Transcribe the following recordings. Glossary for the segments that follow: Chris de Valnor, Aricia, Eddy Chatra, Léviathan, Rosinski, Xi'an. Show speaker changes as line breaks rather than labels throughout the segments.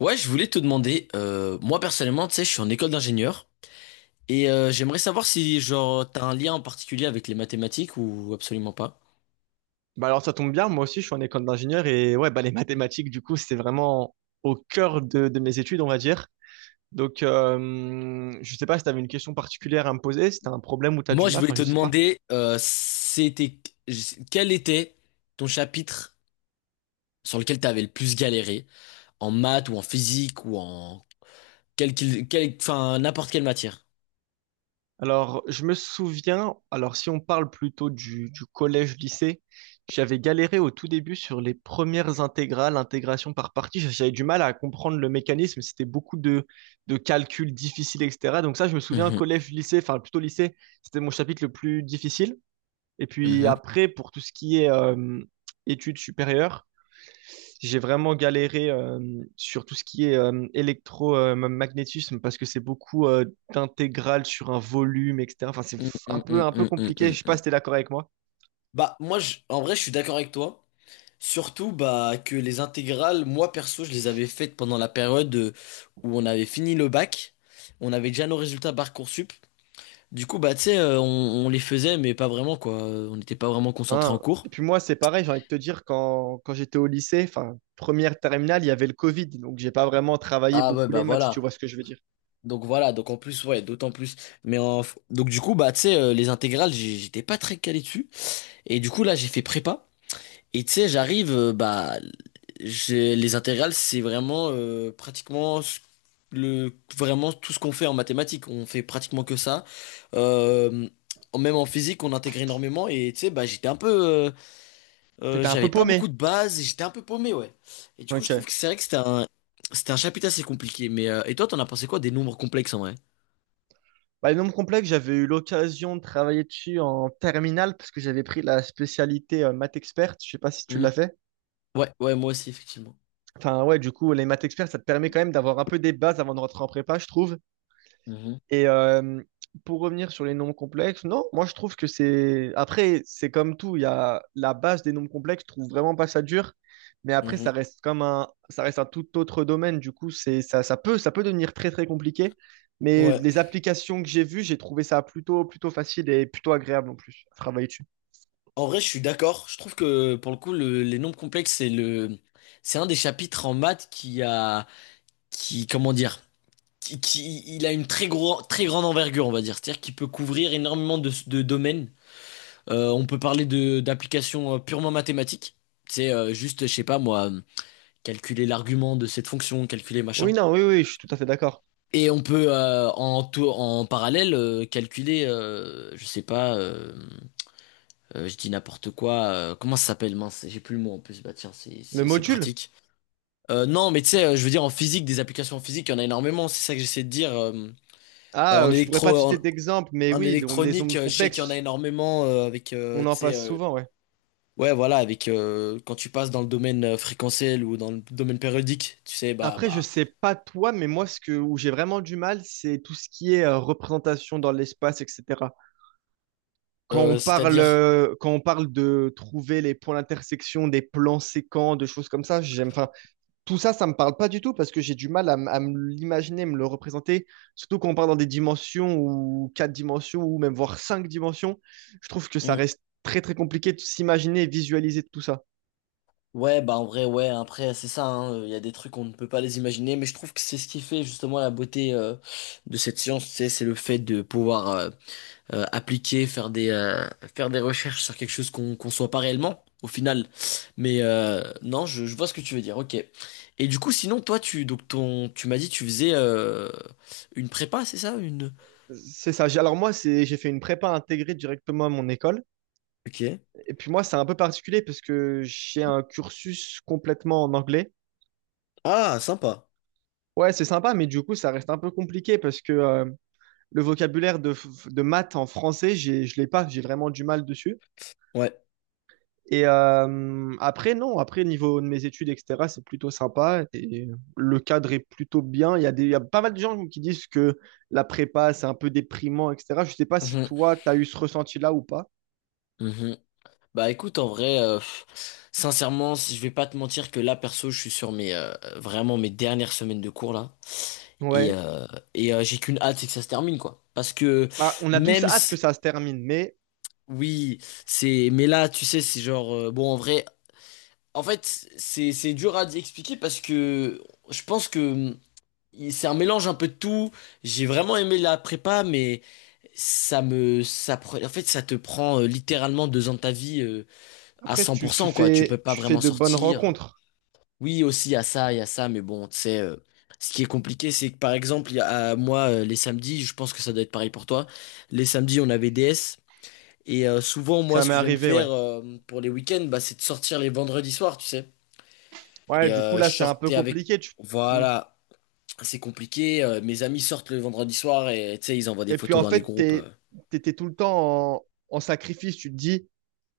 Ouais, je voulais te demander, moi personnellement, tu sais, je suis en école d'ingénieur et j'aimerais savoir si genre t'as un lien en particulier avec les mathématiques ou absolument pas.
Bah alors ça tombe bien, moi aussi je suis en école d'ingénieur et ouais bah les mathématiques du coup c'est vraiment au cœur de mes études on va dire. Donc je sais pas si tu avais une question particulière à me poser, si tu as un problème ou tu as du
Moi, je
mal,
voulais
enfin
te
je sais pas.
demander, c'était quel était ton chapitre sur lequel t'avais le plus galéré en maths ou en physique ou en quel, enfin n'importe quelle matière.
Alors je me souviens, alors si on parle plutôt du collège-lycée, j'avais galéré au tout début sur les premières intégrales, intégration par partie, j'avais du mal à comprendre le mécanisme, c'était beaucoup de calculs difficiles etc. Donc ça je me souviens
Mhm,
collège-lycée, enfin plutôt lycée, c'était mon chapitre le plus difficile. Et puis
mhm.
après, pour tout ce qui est études supérieures, j'ai vraiment galéré sur tout ce qui est électromagnétisme parce que c'est beaucoup d'intégrales sur un volume, etc. Enfin, c'est
Mm, mm, mm,
un peu
mm, mm,
compliqué.
mm,
Je sais pas si t'es
mm.
d'accord avec moi.
Bah moi, en vrai, je suis d'accord avec toi. Surtout bah, que les intégrales, moi perso, je les avais faites pendant la période où on avait fini le bac. On avait déjà nos résultats Parcoursup. Du coup, bah, tu sais, on les faisait, mais pas vraiment, quoi. On n'était pas vraiment concentrés en
Hein.
cours.
Et puis moi, c'est pareil, j'ai envie de te dire, quand j'étais au lycée, enfin, première terminale, il y avait le Covid, donc j'ai pas vraiment travaillé
Ah ouais,
beaucoup
bah
les maths, si tu vois
voilà.
ce que je veux dire.
Donc voilà, donc en plus, ouais, d'autant plus. Mais en... donc du coup, bah, tu sais, les intégrales, j'étais pas très calé dessus. Et du coup, là, j'ai fait prépa. Et tu sais, j'arrive, bah, j'ai, les intégrales, c'est vraiment pratiquement le, vraiment tout ce qu'on fait en mathématiques. On fait pratiquement que ça. Euh, même en physique, on intègre énormément. Et tu sais, bah,
T'étais un
j'avais
peu
pas beaucoup
paumé.
de bases, et j'étais un peu paumé, ouais. Et du coup, je trouve
Ok.
que c'est vrai que c'était un chapitre assez compliqué. Mais et toi, t'en as pensé quoi des nombres complexes en vrai?
Bah, les nombres complexes, j'avais eu l'occasion de travailler dessus en terminale parce que j'avais pris la spécialité maths experte. Je sais pas si tu
Mm.
l'as fait.
Ouais, ouais, moi aussi, effectivement.
Enfin, ouais, du coup, les maths experts, ça te permet quand même d'avoir un peu des bases avant de rentrer en prépa, je trouve.
Mhm.
Et pour revenir sur les nombres complexes, non, moi je trouve que c'est. Après, c'est comme tout, il y a la base des nombres complexes, je trouve vraiment pas ça dur. Mais après,
Mhm.
ça reste un tout autre domaine. Du coup, c'est ça, ça peut devenir très très compliqué. Mais
Ouais.
les applications que j'ai vues, j'ai trouvé ça plutôt facile et plutôt agréable en plus à travailler dessus.
En vrai, je suis d'accord. Je trouve que pour le coup, les nombres complexes, c'est un des chapitres en maths qui, comment dire, il a une très grande envergure, on va dire. C'est-à-dire qu'il peut couvrir énormément de domaines. On peut parler de d'applications purement mathématiques. C'est juste, je sais pas moi, calculer l'argument de cette fonction, calculer machin.
Oui, non, oui, oui, je suis tout à fait d'accord.
Et on peut en parallèle calculer, je sais pas. Je dis n'importe quoi. Comment ça s'appelle, mince? J'ai plus le mot en plus. Bah tiens,
Le
c'est
module?
pratique. Non, mais tu sais, je veux dire en physique, des applications en physique, il y en a énormément. C'est ça que j'essaie de dire.
Ah,
En
je pourrais pas
électro,
te
en,
citer d'exemple, mais
en
oui, les
électronique,
ondes
je sais qu'il y en a
complexes,
énormément avec,
on
tu
en
sais,
passe souvent, ouais.
ouais, voilà, avec quand tu passes dans le domaine fréquentiel ou dans le domaine périodique, tu sais,
Après, je sais pas toi, mais moi, où j'ai vraiment du mal, c'est tout ce qui est représentation dans l'espace, etc.
c'est-à-dire.
Quand on parle de trouver les points d'intersection, des plans séquents, de choses comme ça, j'aime, enfin, tout ça, ça me parle pas du tout parce que j'ai du mal à me l'imaginer, me le représenter. Surtout quand on parle dans des dimensions ou quatre dimensions ou même voire cinq dimensions, je trouve que ça reste très très compliqué de s'imaginer et visualiser tout ça.
Ouais, bah en vrai, ouais, après, c'est ça, hein, il y a des trucs qu'on ne peut pas les imaginer, mais je trouve que c'est ce qui fait justement la beauté de cette science, tu sais, c'est le fait de pouvoir appliquer, faire des recherches sur quelque chose qu'on soit pas réellement, au final. Mais non, je vois ce que tu veux dire, ok. Et du coup, sinon, toi, tu, donc ton, tu m'as dit, tu faisais une prépa, c'est ça, une...
C'est ça. Alors moi, j'ai fait une prépa intégrée directement à mon école.
Ok.
Et puis moi, c'est un peu particulier parce que j'ai un cursus complètement en anglais.
Ah, sympa.
Ouais, c'est sympa, mais du coup, ça reste un peu compliqué parce que le vocabulaire de maths en français, je l'ai pas. J'ai vraiment du mal dessus.
Ouais.
Et après, non, après, niveau de mes études, etc., c'est plutôt sympa. Et le cadre est plutôt bien. Il y a pas mal de gens qui disent que la prépa, c'est un peu déprimant, etc. Je sais pas si
Mhm.
toi, tu as eu ce ressenti-là ou pas.
Mhm. Bah écoute, en vrai, pff, sincèrement, si je vais pas te mentir que là, perso, je suis sur mes vraiment mes dernières semaines de cours là. Et,
Ouais.
euh, j'ai qu'une hâte, c'est que ça se termine, quoi. Parce que
Bah, on a tous
même
hâte que
si,
ça se termine, mais
oui, c'est. Mais là, tu sais, c'est genre. Bon, en vrai, en fait, c'est dur à expliquer parce que je pense que c'est un mélange un peu de tout. J'ai vraiment aimé la prépa, mais ça me. Ça, en fait, ça te prend littéralement 2 ans de ta vie. À
après,
cent
tu,
pour
tu
cent, quoi. Tu peux
fais,
pas
tu fais
vraiment
de bonnes
sortir.
rencontres.
Oui, aussi, il y a ça, il y a ça, mais bon, tu sais, ce qui est compliqué, c'est que par exemple, moi, les samedis, je pense que ça doit être pareil pour toi. Les samedis, on avait DS, et souvent, moi,
Ça
ce
m'est
que j'aime
arrivé,
faire
ouais.
pour les week-ends, bah, c'est de sortir les vendredis soirs, tu sais.
Ouais,
Et
du coup, là,
je
c'est un peu
sortais avec.
compliqué. Hmm.
Voilà, c'est compliqué. Mes amis sortent le vendredi soir et tu sais, ils envoient des
Et puis,
photos
en
dans les
fait,
groupes.
t'étais tout le temps en sacrifice. Tu te dis,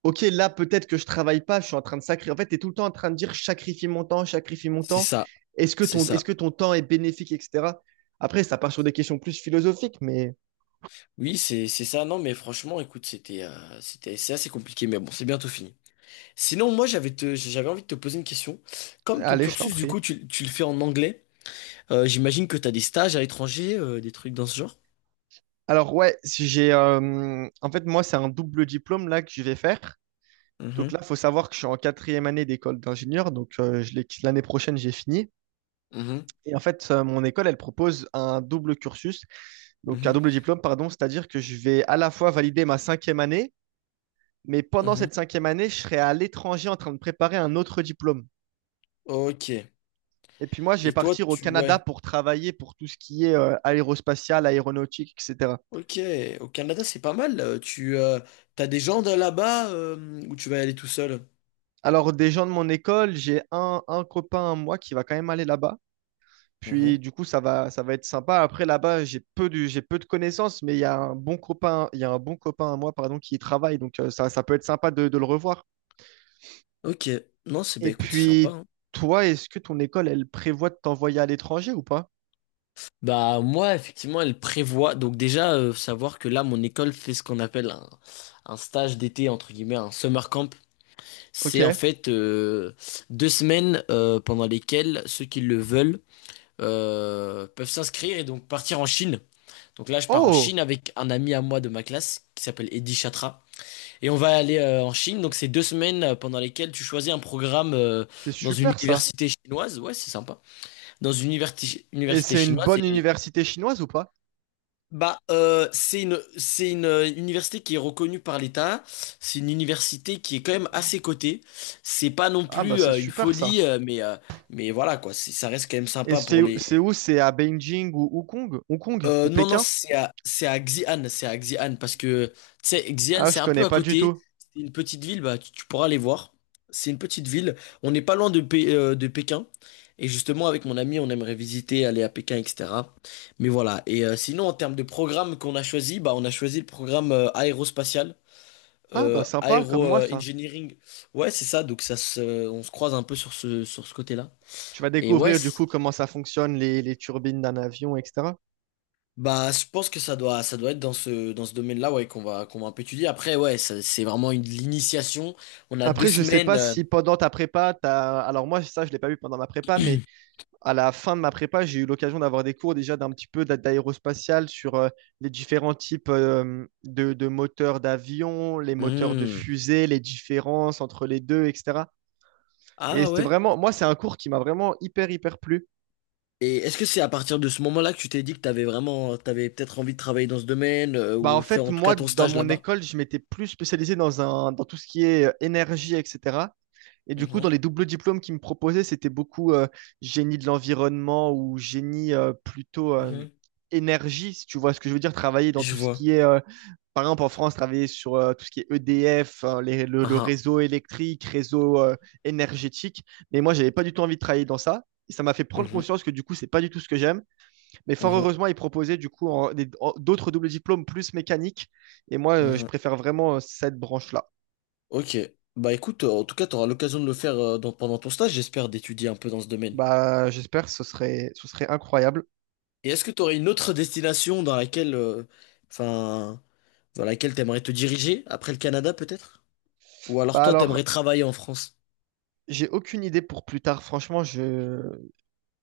OK, là, peut-être que je travaille pas, je suis en train de sacrifier. En fait, t'es tout le temps en train de dire, je sacrifie mon temps, je sacrifie mon
C'est
temps.
ça,
Est-ce que
c'est
est-ce
ça.
que ton temps est bénéfique, etc. Après, ça part sur des questions plus philosophiques, mais
Oui, c'est ça. Non, mais franchement, écoute, c'est assez compliqué, mais bon, c'est bientôt fini. Sinon, moi, j'avais envie de te poser une question. Comme ton
allez, je t'en
cursus, du
prie.
coup, tu le fais en anglais, j'imagine que tu as des stages à l'étranger, des trucs dans ce genre?
Alors, ouais, si j'ai, en fait, moi, c'est un double diplôme là que je vais faire. Donc
Mhm.
là, il faut savoir que je suis en quatrième année d'école d'ingénieur. Donc l'année prochaine, j'ai fini.
Mhm,
Et en fait, mon école, elle propose un double cursus, donc un
mhm,
double diplôme, pardon. C'est-à-dire que je vais à la fois valider ma cinquième année, mais pendant
mhm.
cette cinquième année, je serai à l'étranger en train de préparer un autre diplôme.
Ok.
Et puis moi, je vais
Et toi,
partir au
tu... Ouais.
Canada pour travailler pour tout ce qui est aérospatial, aéronautique, etc.
Ok. Au Canada, c'est pas mal. Tu as des gens de là-bas ou tu vas y aller tout seul?
Alors, des gens de mon école, j'ai un copain à moi qui va quand même aller là-bas. Puis
Mhm.
du coup, ça va être sympa. Après, là-bas, j'ai peu de connaissances, mais il y a un bon copain, il y a un bon copain à moi, pardon, qui y travaille. Donc ça, ça peut être sympa de le revoir.
Ok, non, c'est bah
Et
écoute, c'est sympa.
puis,
Hein.
toi, est-ce que ton école, elle prévoit de t'envoyer à l'étranger ou pas?
Bah moi, effectivement, elle prévoit. Donc déjà, savoir que là, mon école fait ce qu'on appelle un stage d'été, entre guillemets, un summer camp.
Ok.
C'est en fait 2 semaines pendant lesquelles ceux qui le veulent peuvent s'inscrire et donc partir en Chine. Donc là, je pars en
Oh,
Chine avec un ami à moi de ma classe qui s'appelle Eddy Chatra. Et on va aller en Chine. Donc c'est 2 semaines pendant lesquelles tu choisis un programme
c'est
dans une
super ça.
université chinoise. Ouais, c'est sympa. Dans une université,
Et
université
c'est une
chinoise.
bonne université chinoise ou pas?
Bah, c'est une université qui est reconnue par l'État. C'est une université qui est quand même assez cotée. C'est pas non
Ah bah
plus
c'est
une
super
folie,
ça.
mais voilà quoi. Ça reste quand même
Et
sympa pour
c'est
les,
où? C'est à Beijing ou Hong Kong? Hong Kong ou
non, non,
Pékin?
c'est à Xi'an, parce que, tu sais, Xi'an,
Ah,
c'est
je
un peu
connais
à
pas du
côté,
tout.
c'est une petite ville, bah, tu pourras aller voir, c'est une petite ville, on n'est pas loin de, de Pékin, et justement, avec mon ami, on aimerait visiter, aller à Pékin, etc., mais voilà, et sinon, en termes de programme qu'on a choisi, bah, on a choisi le programme aérospatial,
Ah, bah sympa, comme
aéro
moi ça.
engineering, ouais, c'est ça, donc on se croise un peu sur sur ce côté-là,
Tu vas
et ouais,
découvrir du coup comment ça fonctionne, les turbines d'un avion, etc.
Bah, je pense que ça doit être dans dans ce domaine-là, ouais, qu'on va un peu étudier. Après, ouais, c'est vraiment une l'initiation. On a deux
Après, je sais
semaines.
pas si pendant ta prépa, t'as... Alors moi, ça, je l'ai pas vu pendant ma prépa, mais à la fin de ma prépa, j'ai eu l'occasion d'avoir des cours déjà d'un petit peu d'aérospatial sur les différents types de moteurs d'avion, les moteurs de
Hmm.
fusée, les différences entre les deux, etc. Et
Ah
c'était
ouais?
vraiment, moi, c'est un cours qui m'a vraiment hyper, hyper plu.
Et est-ce que c'est à partir de ce moment-là que tu t'es dit que t'avais peut-être envie de travailler dans ce domaine,
Bah,
ou
en
faire
fait,
en tout cas
moi,
ton
dans
stage
mon
là-bas?
école, je m'étais plus spécialisé dans tout ce qui est énergie, etc. Et du coup, dans
Mhm,
les doubles diplômes qu'ils me proposaient, c'était beaucoup génie de l'environnement ou génie plutôt
mhm.
énergie, si tu vois ce que je veux dire, travailler dans
Je
tout ce
vois.
qui est par exemple, en France, travailler sur tout ce qui est EDF, hein, le
Ah,
réseau électrique, réseau énergétique. Mais moi, j'avais pas du tout envie de travailler dans ça. Et ça m'a fait
ah.
prendre
Mhm,
conscience que du coup, c'est pas du tout ce que j'aime. Mais fort
mhm,
heureusement, ils proposaient du coup d'autres doubles diplômes plus mécaniques. Et moi, je
mhm.
préfère vraiment cette branche-là.
Ok. Bah écoute, en tout cas, tu auras l'occasion de le faire pendant ton stage, j'espère, d'étudier un peu dans ce domaine.
Bah, j'espère, ce serait incroyable.
Et est-ce que tu aurais une autre destination dans laquelle, enfin, dans laquelle t'aimerais te diriger après le Canada peut-être? Ou alors
Bah
toi,
alors,
t'aimerais travailler en France?
j'ai aucune idée pour plus tard. Franchement,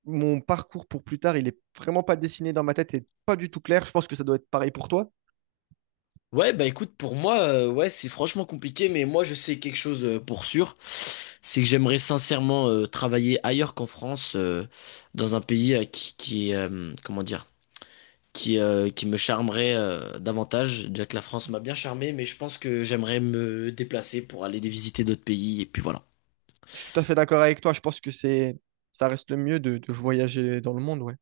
mon parcours pour plus tard, il est vraiment pas dessiné dans ma tête et pas du tout clair. Je pense que ça doit être pareil pour toi.
Ouais, bah écoute, pour moi, ouais, c'est franchement compliqué, mais moi, je sais quelque chose pour sûr, c'est que j'aimerais sincèrement travailler ailleurs qu'en France, dans un pays qui, comment dire, qui me charmerait davantage, déjà que la France m'a bien charmé, mais je pense que j'aimerais me déplacer pour aller visiter d'autres pays, et puis voilà.
Je suis tout à fait d'accord avec toi. Je pense que ça reste le mieux de voyager dans le monde, ouais.